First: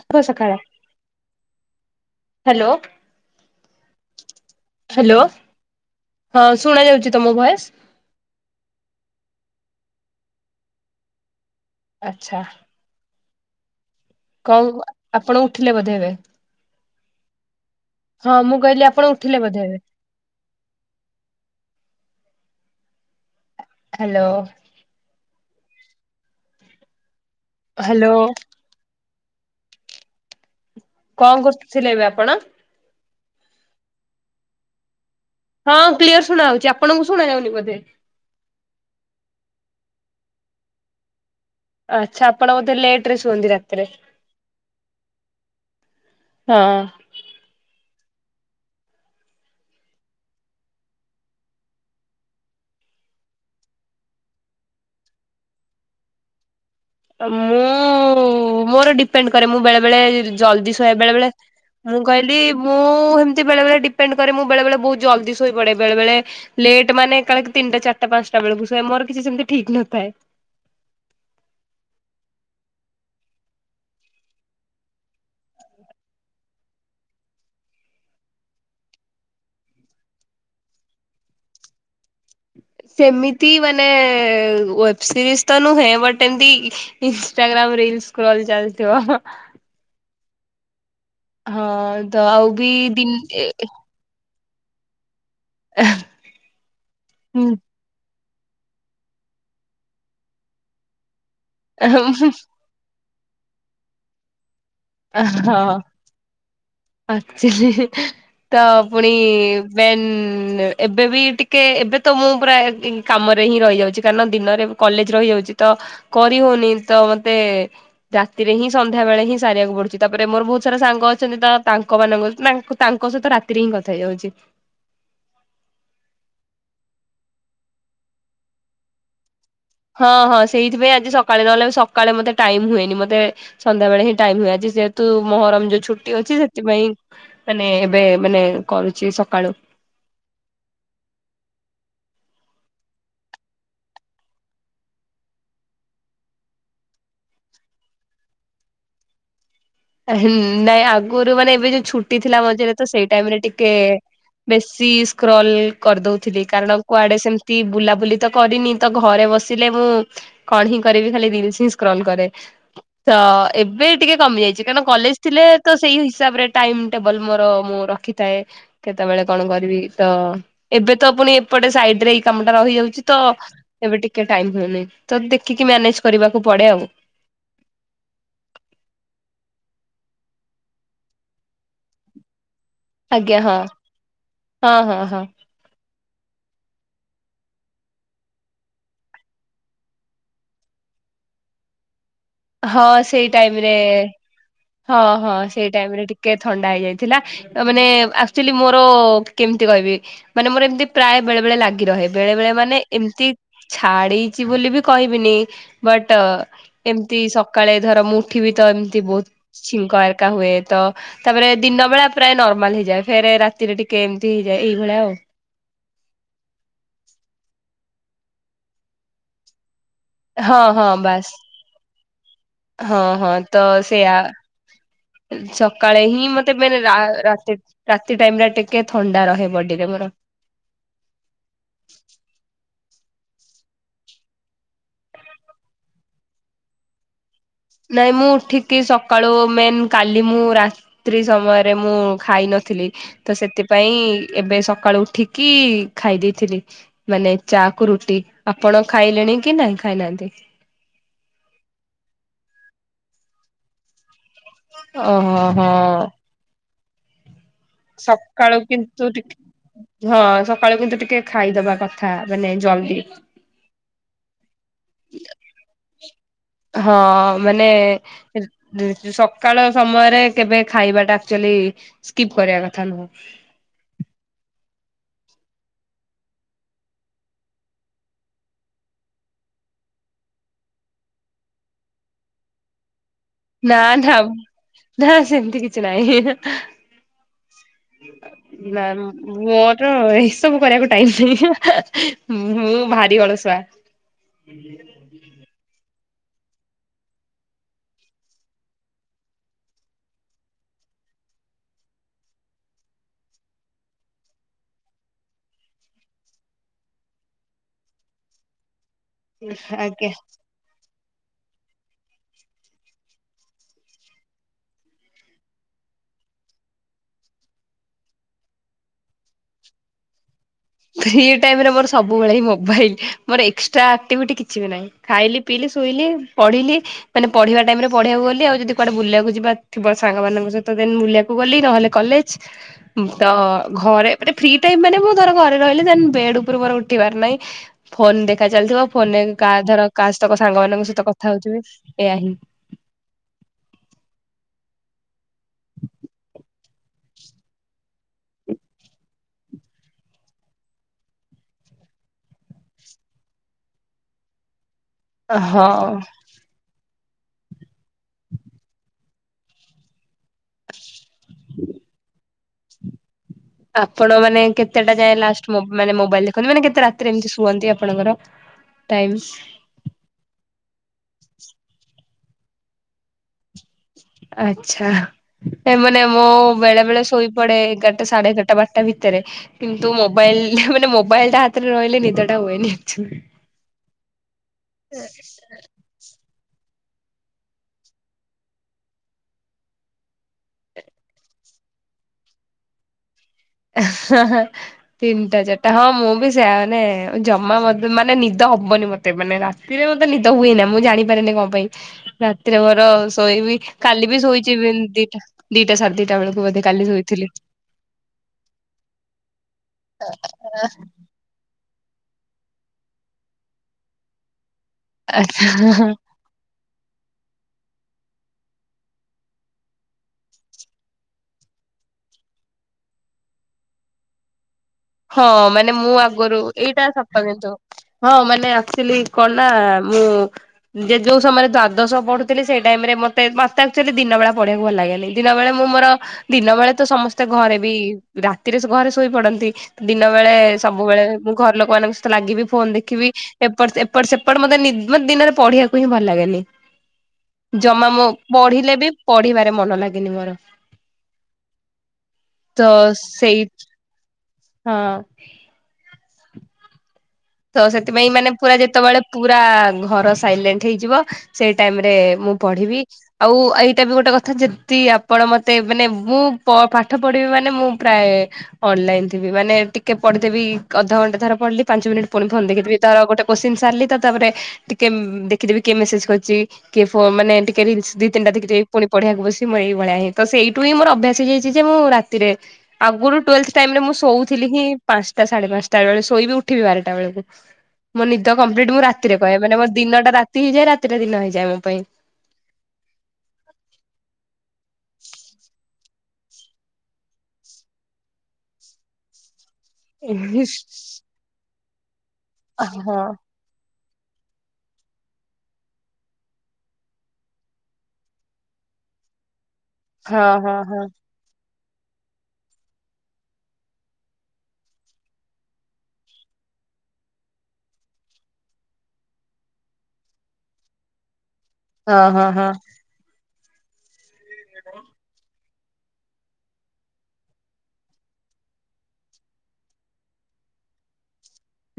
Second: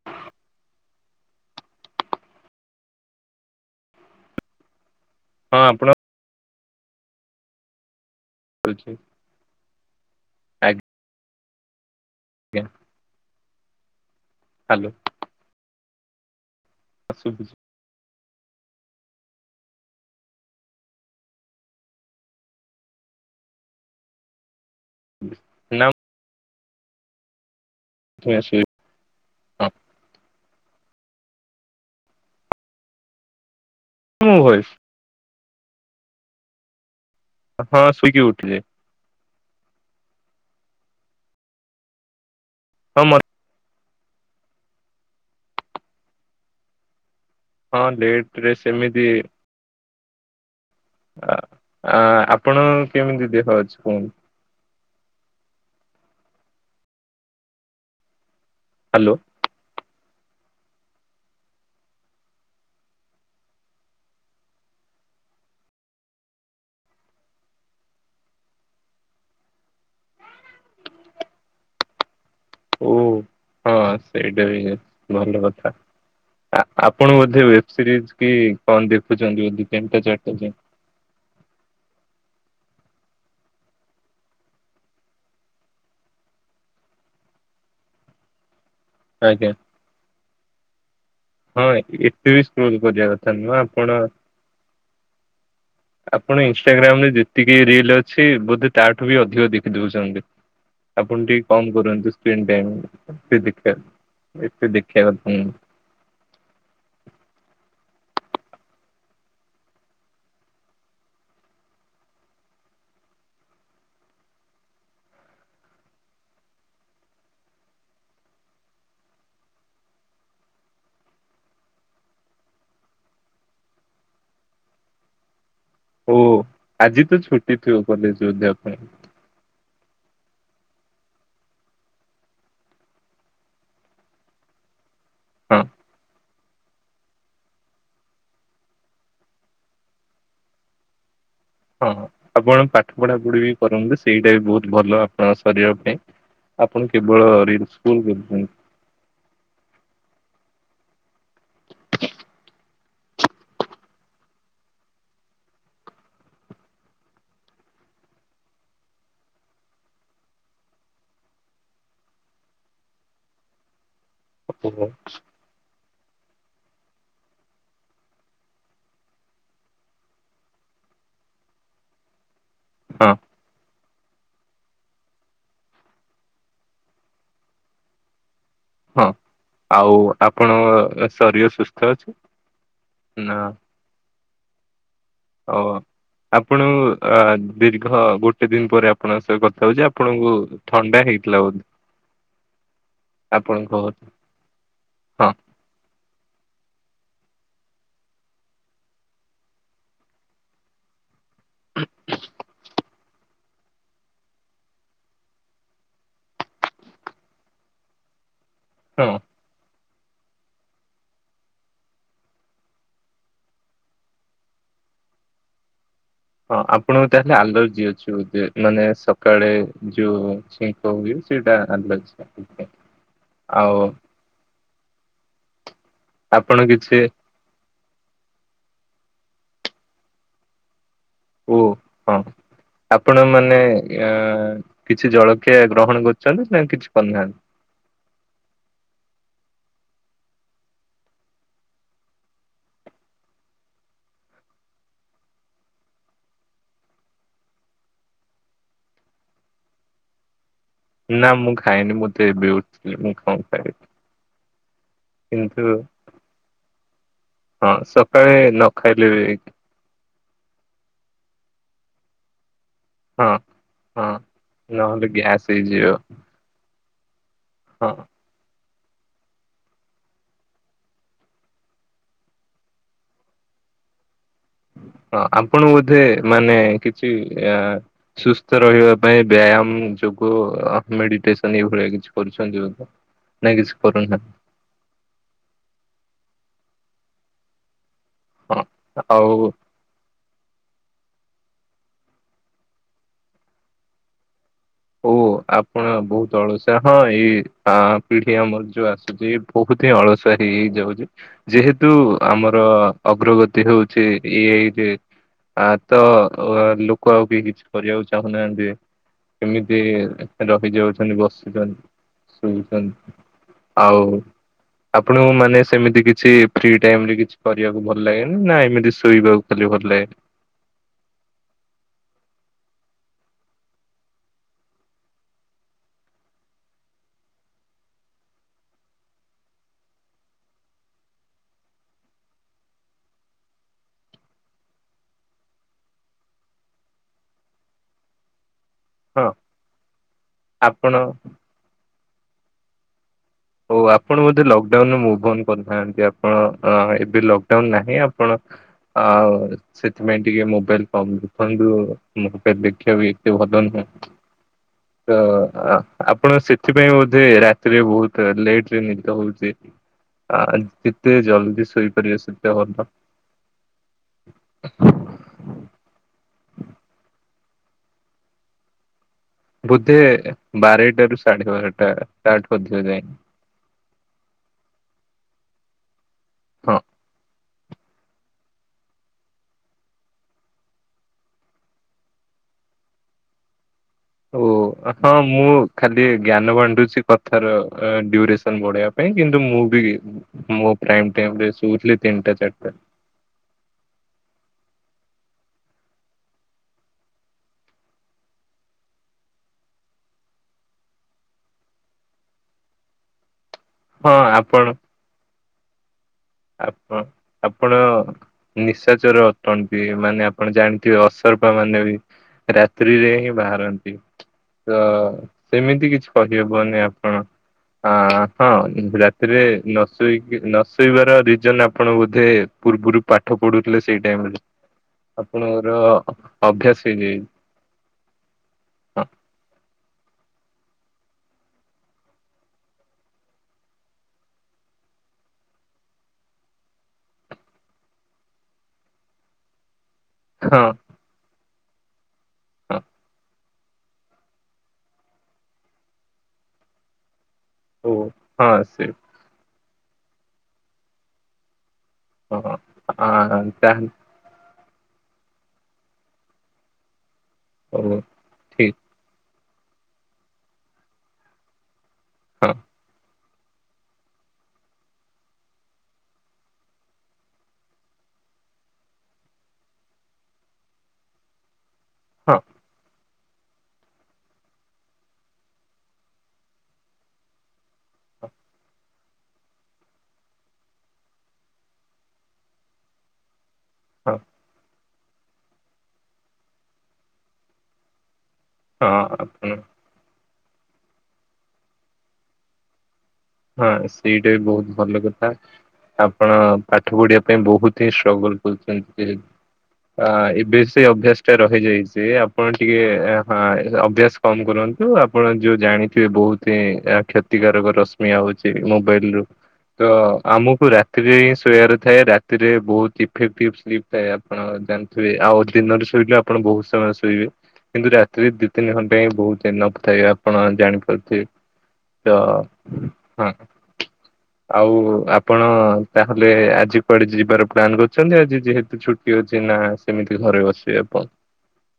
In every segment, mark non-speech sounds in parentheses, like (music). ଆସିବୁ ସଖାଳେ hello hello. ହଁ ଆପଣ ହଁ ଶୁଣା ଯାଉଚି ତମ ଭଏସ। (inaudible) ଆଚ୍ଛା। ଆଜ୍ଞା। କଣ ହାଲୋ ଆପଣ ଉଠିଲେ ବୋଧେ ଏବେ? (inaudible) ହଁ ମୁଁ କହିଲି ଆପଣ ଉଠିଲେ ବୋଧେ ଏବେ। ହାଲୋ। ହାଲୋ। ହାଲୋ। ମୁଁ ଶୋଇ ହଁ କଣ କରୁଥିଲେ ଏବେ ଆପଣ? ମୁଁ କହିବି (unintelligible) ହଁ କ୍ଲିୟର ଶୁଣା ହୋଉଚି। ଆପଣଙ୍କୁ ଶୁଣା ଯାଉନି ବୋଧେ? ହଁ ଶୋଇକି ଉଠିବେ। ଆଚ୍ଛା ଆପଣ ବୋଧେ ହଁ ଲେଟରେ ମ ଶୁଅନ୍ତି ରାତିରେ। ତିରେ ହଁ। ହଁ ଲେଟ ରେ ସେମିତି ଅ ଆ ଆପଣ କେମିତି ଦେହ ଅଛି କୁହନ୍ତୁ? ମୁଁ ମୋର ହାଲୋ ଡିପେଣ୍ଡ କରେ ମୁଁ ବେଳେ ବେଳେ ଜଲଦି ଶୁଏ ବେଳେ ବେଳେ। ମୁଁ କହିଲି ମୁଁ ସେମିତି ବେଳେ ବଳେ ଡିପେଣ୍ଡ କରେ ମୁଁ ବେଳେ ବେଳେ ବହୁତ ଜଲ୍ଦି ଶୋଇ ପଡେ। ବେଳେ ବଳେ ଲେଟ ମାନ କାଳେ ତିନିଟା ଚାରିଟ ପାଞ୍ଚଟା ବେଳକୁୁ ଶୁଏ ମୋର କିଛି ସେମିତି ଠିକ୍ ନଥାଏ। ଓ ହଁ ସେଇଟା ବି ଭଲ କଥା। ଆପଣ ବୋଧେ ୱେବ ସିରିଜ କି କଣ ଦେଖୁଛନ୍ତି। ବୋଧେ ତିନିଟା ଚାରିଟା ଯାଏଁ। ସେମିତି ମାନେ ୱେବ ସିରିଜ ତ ନୁହେଁ ବଟ୍ ଏମ୍ ତି ଇଷ୍ଟା ଗ୍ରାମ ରିଲ୍ସ କ୍ର ଚାଲିଥିବ। ଆଜ୍ଞା ହଁ ଏତ ତ ବେଶି ଆଉ କୋ ବି କରିବା ଦିନ କଥା ନୁହ ଆପଣ ଆପଣ ଇନ୍‌ଷ୍ଟା ଗ୍ରାମ୍ ରେ ଯେତିକି ରିଲ୍ ଅଛି। ସେ ବୋଧେ ତା ଠୁ ବି ଅଧିକ ଦେଖି ଦଉଛନ୍ତି। ଆପଣ ଟିକେ କମ କରନ୍ତୁ ହଁ ସ୍କ୍ରିନ ଟାଇମ୍ ଏତେ ଦେଖିବା କଥା ନୁହଁ। ହଁ ଆଚୁଲି। ତ ପୁଣି ବନ୍ ଏବେ ବି ଟିକେ ଏବେ ତ ମୁଁ ପୁରା କାମରେ ହିଁ ରହିଯାଉଛି କାରଣ ଦିନରେ କଲେଜ ରହିଯାଉଛି। ତ କରି ହଉନି ତ ମତେ ରାତିରେ ହିଁ ସନ୍ଧ୍ୟାବେଳେ ହିଁ ସାରିବାକୁ ପଡୁଛି। ତାପରେ ମୋର ବହୁତ ସାରା ସାଙ୍ଗ ଅଛନ୍ତି ତା ତାଙ୍କ ମାନଙ୍କ ତାଙ୍କ ସହିତ ରାତିରେ ହିଁ କଥା ହେଇଯାଉଛି। ଓ ଆଜି ତ ଛୁଟି ଥିବ କଲେଜବଧେ ପାଇଁ ହଁ ହଁ ସେଇଥିପାଇଁ ଆଜି ସକାଳେ ନହଲେ ସକାଳେ ମତେ ଟାଇମ ହୁଏନି। ମତେ ସନ୍ଧ୍ୟାବେଳେ ହିଁ ଟାଇମ ହୁଏ। ଆ ତୁ ହଁ। ମହରମ ଯୋଉ ଛୁଟି ଅଛି ସେଥିପାଇଁ ମାନେ ଏବେ ମାନେ କରୁଛି ସକାଳୁ ହଁ ଆପଣ ପାଠ ପଢାପଢି ବି କରନ୍ତୁ ସେଇଟା ବି ବହୁତ ଭଲ ଆପଣଙ୍କ ଶରୀର ପାଇଁ। ଆପଣ କେବଳ ରିଲ୍ସ କୁ ନାଇଁ ଆଗରୁ ମାନେ ଏବେ ଯୋଉ ଛୁଟି ଥିଲା। ମଝିରେ ତ ସେଇ ଟାଇମ ରେ ଟିକେ ବେଶୀ ସ୍କ୍ରଲ କରିଦଉଥିଲି। କାରଣ କୁଆଡେ ସେମତି ବୁଲାବୁଲି ତ କରିନି। ତ ଘରେ ବସିଲେ ମୁଁ କଣ ହିଁ କରିବି ଖାଲି ଦିଲ୍ ସ୍କ୍ରନ୍ କରେ। ତ ଏବେ ଟିକେ କମିଯାଇଛି। ଓହୋ ଥିଲେ ତ ସେଇ ହିସାବରେ ଟାଇମ୍ ଟେବଲ ମୋର ମୁଁ ରଖିଥାଏ। କେତେବେଳେ କଣ କରିବି ତ ଏବେ ତ ପୁଣି ଏପଟେ ସାଇଟ ରେ କାମ ଟା ରହିଯାଉଛି ହଁ ତ ଏବେ ଟିକେ ଟାଇମ୍ ହୁଏନି ତ ଦେଖିକି ମ୍ୟାନେଜ କରିବାକୁ ପଡେ ଆଉ। ହଁ ଆଉ ଆପଣଙ୍କ ଶରୀର ସୁସ୍ଥ ଅଛି। ନା ଆଜ୍ଞା ହଁ ହଁ ହଁ ହଁ। ଓ। ଆପଣ ଅ ଦୀର୍ଘ ଗୋଟେ ଦିନ ପରେ ଆପଣଙ୍କ ସ କଥା ହଉଛି। ଆପଣଙ୍କୁ ଥଣ୍ଡା ହେଇଥିଲା ବୋଧେ। ହଁ ସେଇ ଟାଇମ୍ ରେ ଆପଣଙ୍କ ହଁ ହଁ ହଁ ସେଇ ଟାଇମ୍ ରେ ଟିକେ ଥଣ୍ଡା ହେଇଯାଇଥିଲା। ମାନେ ଆକ୍ଚୁଆଲି ମୋର କେମିତି କହିବି। ମାନେ ମୋର ଏମିତି ପ୍ରାୟ ବେଳେ ବେଳେ ଲାଗି ରହେ ବେଳେ ବେଳେ ମାନେ ଏମତି। ଛାଡଚି ବୋଲି ବି କହିବିନି ବଟ। ତି ସକାଳେ ଧର ମୁଁ ଉଠି ବି ତ ଏମିତି ହଁ ବହୁତ ଛିଙ୍କ ଅରକା ହୁଏ ତ। ତାପରେ ଦିନ ବେଳା ପ୍ରାୟ ନର୍ମାଲ ହେଇଯାଏ। ଫେରେ ରାତିରେ ଟିକେ ଏମିତି ହେଇଯାଏ ଏଇଭଳିଆ ଆଉ। ହଁ ଆପଣଙ୍କୁ ତାହେଲେ ଆଲର୍ଜି ଅଛି ଏମିତି ମାନେ ସକାଳେ ଯୋଉ ହଁ ହଁ ଛିଙ୍କ ହୁଏ ବାସ୍ ସେଇଟା ଆଲର୍ଜି ହଁ ହଁ ତ ଆଉ। ସେଇଆ ସକାଳେ ହିଁ ମତେ ଆପଣ ମେ ରା କିଛି ରାତି ରାତି ଟାଇମ୍ ରେ ଟିକେ ଥଣ୍ଡା ରହେ ବଡିରେ ମୋର। ଓ ହଁ ଆପଣ ମାନେ ଇଏ କିଛି ଜଳଖିଆ ଗ୍ରହଣ କରିଛନ୍ତି ନା କିଛି କରିନାହାନ୍ତି। ନାଇଁ ମୁଁ ଉଠିକି ସକାଳୁ ମେନ୍ କାଲି ମୁଁ ରା। ତ୍ରୀ ସମୟରେ ମୁଁ ଖାଇ ନଥିଲି। ତ ସେଥିପାଇଁ ଏବେ ସକାଳୁ ଉଠିକି ଖାଇ ଦେଇଥିଲି। ମାନେ ଚା କୁ ରୁଟି ଆପଣ ଖାଇଲେଣି କି ନାଇଁ ଖାଇନାହାନ୍ତି? ନା ମୁଁ ଖାଇନି ମୁତ ଏବେ ଉଠିଲି ମୁଁ କଣ ଖାଇବି। ଓହୋ ହୋ କିନ୍ତୁ ହ। ହଁ ସକାଳେ ସକାଳୁ ନ ଖାଇଲେ କିନ୍ତୁ ବି ଟିଟି ଝ ସକାଳୁ କିନ୍ତୁ ଟିକେ ଖାଇଦବା କଥା ମାନେ ଜଲଦି। ହଁ ହଁ ନହେଲେ ଗ୍ୟାସ୍ ହେଇଯିବ। ହଁ ମାନେ ହଁ। ସକାଳ ସମୟରେ କେବେ ଖାଇବାଟା ଆକଚୁଆଲୀ ସ୍କିପ୍ କରିବା କଥା ନୁହଁ। ହଁ ଆପଣ ବୋଧେ ମାନେ କିଛି ଏ ସୁସ୍ଥ ରହିବା ପାଇଁ ବ୍ୟାୟାମ ଯୋଗୁଁ ମେଡିଟେସନ ଏଭଳିଆ କିଛି କରୁଛନ୍ତି ବୋଧେ? ନାଇଁ କିଛି ନା ନା କରୁନାହାନ୍ତି ନା ସେମିତି କିଛି ନାହିଁ। ହଁ। ନା ଆଉ ମୁଁ। ର ଏସବୁ କରିବାକୁ ଟାଇମି ନାହିଁ ମୁଁ ଭାରି ଅଳସୁଆ। ଓ ଆପଣ ବହୁତୁ ଅଳସୁଆ ହଁ ଏଇ ପା ପିଢି ଆମର ଯୋଉ ଆସୁଛି ବହୁତୁ ହିଁ ଅଳସୁଆ ହେଇ ଯାଇଚ ହୋଉଛି। ଯେହେତୁ ଆମର ଅଗ୍ରଗତି ହଉଛି ଏ ଆ ଇ ରେ। ଆ ତ ଲୋକ ହା କ ଆଉ କେହି କିଛି କରିବାକୁ ଚାହୁଁନାହାନ୍ତି। କେମିତି ଆଜ୍ଞା ରହିଯାଉଛନ୍ତି, ବସୁଛନ୍ତି, ସୋଇଛନ୍ତି। ଆଉ। ଆପଣଙ୍କୁ ମାନେ ସେମିତି କିଛି ଫ୍ରି ଟାଇମରେ କିଛି କରିବାକୁ ଭଲ ଲାଗେନା ନା ଏମିତି ଶୋଇବାକୁ ଖାଲି ଭଲଲାଗେ। ଫ୍ରି ଟାଇମ ରେ ମୋର ସବୁବେଳେ ହିଁ ମୋବାଇଲ ମୋର ଏକ୍ସଟ୍ରା ଆକ୍ଟିଭିଟି କିଛି ବି ନାହିଁ। ଖାଇଲି, ପିଇଲି, ଶୁଇଲି, ପଢିଲି। ମାନେ ପଢିବା ଟାଇମ ରେ ପଢିବାକୁ ଗଲି ଆଉ ଯଦି କୁଆଡେ ବୁଲିବାକୁ ଯିବା ଥିବ ସାଙ୍ଗମାନାନଙ୍କ ସହିତ ଦେନ୍ ବୁଲିବାକୁ ଗୁ ଗଲି ନହେଲେ କଲେଜ ତ ଘରେ ମାନେ ଫ୍ରି ଟାଇମି ମାନେ ମୁଁ ଘରେ ରହିଲେ ଦେନ୍ ବେଡ ଉପୁରୁ ମୋର ଉଠିବାର ନାହିଁ ଫୋନ ଦେଖା ଚାଲିଥିବ ଫୋନ ହଁ ନେଇ କାହା ଧର କାହାସ୍ତଙ୍କ ସାଙ୍ଗ ମାନଙ୍କ ଆପଣ ସହିତ କଥା ହେଉଥିବି ଏୟାଆ ହିଁ। ହଉ ଆପଣ ବୋଧେ ଲକଡାଉନ ମୁଁ ବନ୍ଦ କରିନାହାନ୍ତି ଆପଣ ଏବେ ଲକଡାଉନ ନାହିଁ ଆପଣ? ଆଉ। ସେଥିପାଇଁ ଟିକେ ମୋବାଇଲ କମ୍ ଦେଖନ୍ତୁ ମୋବାଇଲ ଦେଖିବା ବି ଏତେ ଭଲ ନୁହେଁ। ତ ଆ ହଁ। ଆପଣ ସେଥିପାଇଁ ବୋଧେ ରାତିରେ ବହୁତ୍ ଲେଟ୍ରେ ହଉଚି। ଆ ଯେତେ ଜଲଦି ଶୋଇପାରିବେ ସେତେ ଭଲ। ଆପଣ ମାନେ କେତେଟା ଯାଏ ଲାଷ୍ଟ ମ ମାନେ ମୋବାଇଲ ଦେଖନ୍ତି ମାନେ କେତେ ରାତିରେ ଏମିତି ଶୁଅନ୍ତି ଆପଣଙ୍କର ଟାଇମସ୍? ବୋଧେ ବାରେଟ ରୁ ସାଢେ ବାରଟା ତାଠୁ ଅଧିକ ଯାଇନି। ଆଛା ଏମାନେ ମୋ ହଁ। ବେଳେ ବେଳେ ଶୋଇପଡୋ ଏଗାର ସାଢେ ଏ ଗାରଟା ବାରଟା ଭିତରେ କିନ୍ତୁ ମୋବାଇଲ ମାନେ ମୋବାଇଲ ଟା ହାତରେ ରହିଲେ ନିଦ ଟା ହୁଏନି ଆକଚୁଆଲି। ଓ ହଁ ମୁଁ ଖାଲି ଜ୍ଞାନ ବାଣ୍ଟୁଛି କଥାର ଡ୍ୟରେସନ ବଢେଇବା ପାଇଁ କିନ୍ତୁ ମୁଁ ବି ମୁଁ ପ୍ରାଇମ ଟାଇମ ରେ ଶୁଥିଲି ତିନିଟା ଚାରିଟା। ହ ତିନିଟା ଚାରିଟା ହଁ ମୁଁ ବି ସେ ୟାମାନେ ଜମା ମାନେ ନିଦ ହବନି ମତେ ମାନେରାତି ରାତିରେ ମତେ ନିଦ ହୁଏ ନା ମୁଁ ଜାଣିପାରେିନି କଣ ପାଇଁ ରାତିରେ ମୋର ଶୋଇବି। କାଲି ହଁ ବି ଶୋଇଛିି ଆପଣ ଏଭନ୍ ଦିଟା ଦିଟା ସାଢ଼େ ଦିଟା ବେକୁ ଆପଣ ଆପଣ ନିଶାଚରେ ଅଟନ୍ତି ମାନେ ଆପଣ ଜାଣିଥିବେ ଅ ସର୍ପ ମାନେ ବି ରାତ୍ରିରେ ହିଁ ବାହାରନ୍ତି ତ ଆଚ୍ଛା ସେମିତି କିଛି କହିହବନି ଆପଣ ଆ ହଁ ରାତିରେ ନ ଶୋଇକି ନ ଶୋଇବାର ଦି ଜଣ ଆପଣ ବୋଧେ ପୂର୍ବରୁ ପାଠ ପଢୁଥିଲେ ସେଇ ଟାଇମରେ ହଁ ଆପଣଙ୍କର ମାନେ ମୁଁ ଆଗରୁ ଅଭ୍ୟାସ ଏଇଟା ସତ ହେଇଯାଇଛି କିନ୍ତୁ, ହଁ ମାନେ ଆଚୁଆଲି ହଁ କଣ ନା ମୁଁ ଯେଉସୟରେ ଦ୍ଵାଦଶ ପଢୁଥିଲେ ସେଇ ଟାଇମ ରେ ମତେ ମତେ ଆଚୁଆଲି ଦିନ ବେଳା ପଢିବାକୁ ଭଲ ଲାଗେନି, ଦିନ ବେଳେ ମୁଁ ମୋର ଦିନ ବେଳେ ତ ସମସ୍ତେ ଘରେ ବି ରାତିରେ ଘରେ ଶୋଇ ପଡନ୍ତି। ଦିନ ବେଳେ ହଁ ସବୁବେଳେ ମୁଁ ଘର ଲୋକ ମାନଙ୍କ ସହିତ ଲାଗିବି, ଫୋନ ଦେଖିବି, ଏପଟ ଏପଟ ସେପଟ ମତେ ନି ମ ଦିନରେ ପଢିବାକୁ ହିଁ ଭଲ ଲାଗେନି, ଜମା ଓ ମୋ ହଁ ପଢିଲେ ସେ ବି ପଢିବାରେ ମନ ଲାଗେନି ମୋର। ହଁ ତ ହଁ ସେଇ ତାହେଲେ ହଁ ତ ହଉ ସେଥିପାଇଁ ମାନେ ପୁରା ଠିକ ଯେତେବେଳେ ପୁରା ଘର ସାଇଲେଣ୍ଟ ହେଇଯିବ, ସେଇ ଟାଇମରେ ମୁଁ ହଁ ପଢିବି, ଆଉ ଏଇଟା ବି ଗୋଟେ କଥା ଯେତିି ଆପଣ ମତେ ମାନେ ମୁଁ ପ ପାଠ ପଢିବି ମାନେ ମୁଁ ପ୍ରାୟେ ଅନଲାଇନ ଥିବି ମାନେ ଟିକେ ପଢିଦେବି ଅଧଘଣ୍ଟା ଧନ୍ୟ ପଢିଲି ପାଞ୍ଚ ମିନିଟ୍ ପୁଣି ହଁ ଫୋନ ଦେଖିଦେବି ତାର ଆଉ ଗୋଟେ କୋସିନି ସାରିଲି ତ ତାପରେ ଟିକେ ଦେଖିଦେବି କିଏ ମେସେଜ କରିଛି? କିଏ ଫୋ ମାନେ ଟିକେ ରିଲ୍ସ୍ ଦି ତିନିଟା ଦେଖିଦେବି ପୁଣି ପଢିଆକୁ ବସି ମୋ ଏଇଳିଆ ହିଁ ତ ସେଇଠୁିଁ ମୋର ଅଭ୍ୟାସ ହେଇ ଯାଇଛି ଯେ ମୁଁ ରା ତିରେ ଆଗରୁ ଟୁଏଲେଥେ ଟାଇମ ରେ ମୁଁ ହଁ ଶୋଉଥିଲି ହିଁ ପାଞ୍ଚଟା ସାଢେ ପାଞ୍ଚଟା ବେଳେ ଶୋଇବି ଉଠିବି ବାରଟା ବେଳକୁ। ମୋ ନିଦ କମ୍ପ୍ଲିଟ ମୁଁ ହଁ ରାତିରେ କରେ ଆପଣ ମାନେ ମୋ ଦିନଟା ରାତି ହେଇଯାଏ ରାତିଟା ଦିନ ହେଇଯାଏ ମୋ ପାଇଁ। ହଁ ସେଇଟା ବି ବହୁତ ଭଲ କଥା। ଆପଣ ପାଠ ପଢିବା ପାଇଁ ବହୁତ ହିଁ ଷ୍ଟ୍ରଗଲ କରୁଛନ୍ତି। ଅ ଏବେ ହଁ ସେଇ ଅଭ୍ୟାସ ଟା ରହିଯାଇଛି ଆପଣ ଟିକେ ହଁ ଆ ହଁ ଅଭ୍ୟାସ କମ୍ କରନ୍ତୁ ଆପଣ ଯୋଉ ଜାଣିଥିବେ ବହୁତ ହିଁ କ୍ଷତିକାରକ ରସ ଶ୍ମି ଆଉଛି ମୋବାଇଲ ରୁ ତ ହଁ ଆମକୁ ହଁ ରାତିରେ ହିଁ ଶୋଇବାର ଥାଏ ରା ରାତିରେ ବହୁତ ଇଫେଟିକ୍ ସ୍କିପ ଥାଏ ଆପଣ ଜାଣିଥିବେ ଆଉ ଦିନରେ ଶୋଇଲେ ଆପଣ ବହୁତ ସମୟ ଶୋଇବେ। କିନ୍ତୁ ରାତିରେ ଦି ତିନି ଘଣ୍ଟା ହିଁ ବହୁତ ଏନଫ୍ ଥାଏ, ଆପଣ ଜାଣିପାରୁଥି ହଁ ହଁ ହଁ। ହଁ ଆଉ ଆପଣ, ତାହେଲେ ଆଜି କୁଆଡେ ଯିବାର ପ୍ଲାନ୍ କରୁଛନ୍ତି ଆଜି ଯେହେତୁ ଛୁଟି ଅଛି ନା ସେମିତି ଘରେ ବସିବେ ଆପଣ?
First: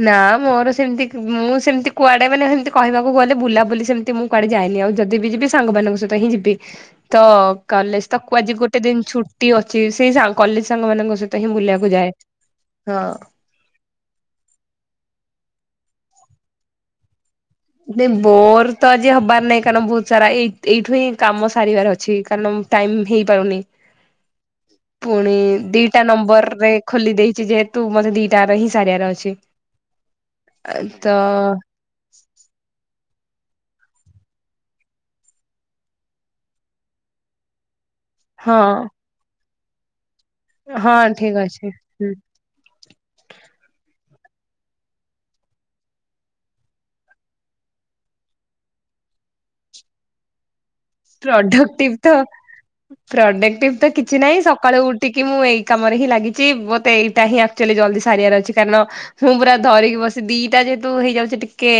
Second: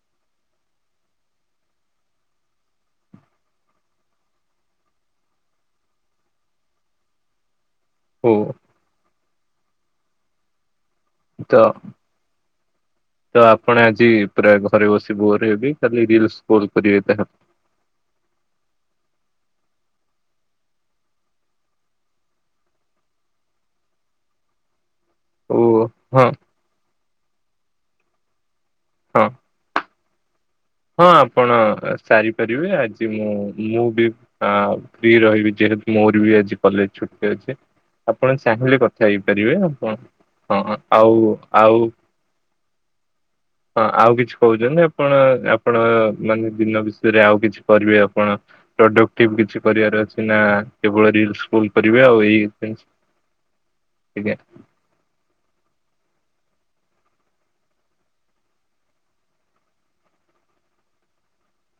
ନା ମୋର ସେମତି ମୁଁ ସେମିତି କୁଆଡେ ମାନେ ହେମିତି କହିବାକୁ ଗଲେ ବୁଲାବୁଲି ସେମିତି ମୁଁ କୁଆଡେ ଯାଇନି ଆଉ ଯଦି ବି ଯିବି ସାଙ୍ଗମାନଙ୍କ ସହିତ ହିଁ ଯିବି ତ କଲେ ତ ହଉ କୁ ଆଜି ଗୋଟେ ଦିନ ଛୁଟି ଅଛି। ସେଇ ସା କଲେଜ ସାଙ୍ଗ ମାନଙ୍କ ସହିତ ତ ହିଁ ବୁଲିବାକୁ ଯାଏ ତ ହଁ। ତ ଆପଣ ଆଜି ପୁରା ଘରେ ବସି ବୋର୍ ହେବେ ଖାଲି ରିଲସ ସ୍କ୍ରୋଲ କରିବେ ଯାହା, ନାଇ ବୋର ତ ଆଜି ହବାର ନାଇଁ କାରଣ ବହୁତ ସାରା ଏଇ ଏଇଠୁ ହିଁ କାମ ସାରିବାର ଅଛି କାରଣ ଟାଇମ୍ ହେଇପାରୁନି। ପୁଣି ଓ ଦିଟା ହଁ ନମ୍ବର ରେ ଖୋଲି ଦେଇଛି ଯେହେତୁ ମତେ ଦିଟା ରେ ସାରିଆର ହଁ ଅଛି। ହଁ ତ ଆପଣ ସାରିପାରିବେ ଆଜି ମୁଁ ମୁଁ ବି ହଁ ଫ୍ରି ରହିବି ଯେହେତୁ ମୋର ବି ଆଜି କଲେଜ ଛୁଟି ଅଛି। ଆପଣ ହଁ ଚାହିଁଲେ କଥା ହେଇପାରିବେ, ଆପଣ ହଁ ଆଉ ଠିକ ଅଛି। ଆଉ ହଁ ଆଉ କିଛି କହୁଛନ୍ତି ଆପଣ ଆ ଆପଣ ମାନେ ଦିନ ବିଷୟରେ ଆଉ କିଛି କରିବେ ଆପଣ, ପ୍ରଡକ୍ଟିଭ କିଛି କରିବାର ଅଛି ନା କେବଳ ରିଲ ସ୍କୁଲ ପ୍ରଡକ୍ଟିଭ କରିବେ ତ ଆଉ ଏଇ ଜିନିଷ? ପ୍ରଡକ୍ଟିଭ ତ କିଛି ଆଜ୍ଞା ନାହିଁ ସକାଳୁ ଉଠ ଟିକେ ମୁଁ ଏଇ କାମରେ ହିଁ ଲାଗିଛି ମୋତେ ଏଇଟା ହିଁ ଆକ୍ଚୁଆଲି ଜଲଦି ସାରିବାର ଅଛି କାରଣ ମୁଁ ପୁରା ଧରିକି ବସି ଦିଟା ଯେହେତୁ ହେଇଯାଉଛି ଟିକେ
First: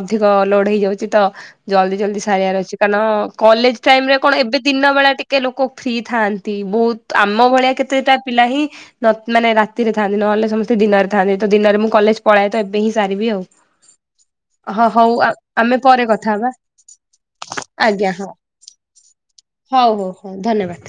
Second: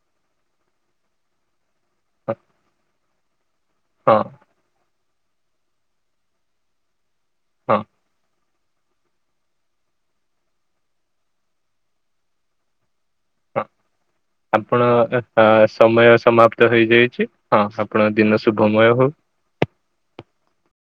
ଅଧିକ ଲୋଡ ହେଇଯାଉଛି ତ। ଜଲ୍ଦି ଜଲ୍ଦି ସାରିବାର ଅଛି କାରଣ କଲେଜ ଟାଇମ ରେ ହଁ କଣ ଏବେ ଦିନ ବେଳା ଟିକେ କେ ଲୋକ ଫ୍ରି ଥାଆନ୍ତି ବହୁତ ଆମ ହଁ ଭଳିଆ ହଁ କେତେଟା ପିଲା ହିଁ ମାନେ ରାତିରେ ଥାନ୍ତି ନହେଲେ ସମସ୍ତେ ଦିନରେ ଥାନ୍ତି ତ ଦିନରେ ମୁଁ କଲେଜ ପଳଏ ତ ଏବେ ହିଁ ସାରିବି ଆଉ। ହଁ ହଁ ଆପଣ ହଉ ଆମେ ପରେ ସମୟ କଥା ହବା ସମାପ୍ତ ହେଇଯାଇଛି ହଁ ଆଜ୍ଞା ଆପଣ ହଁ ଦିନ ଶୁଭମୟ ହଉ। ହଉ ହଉ ହଉ ଧନ୍ୟବାଦ।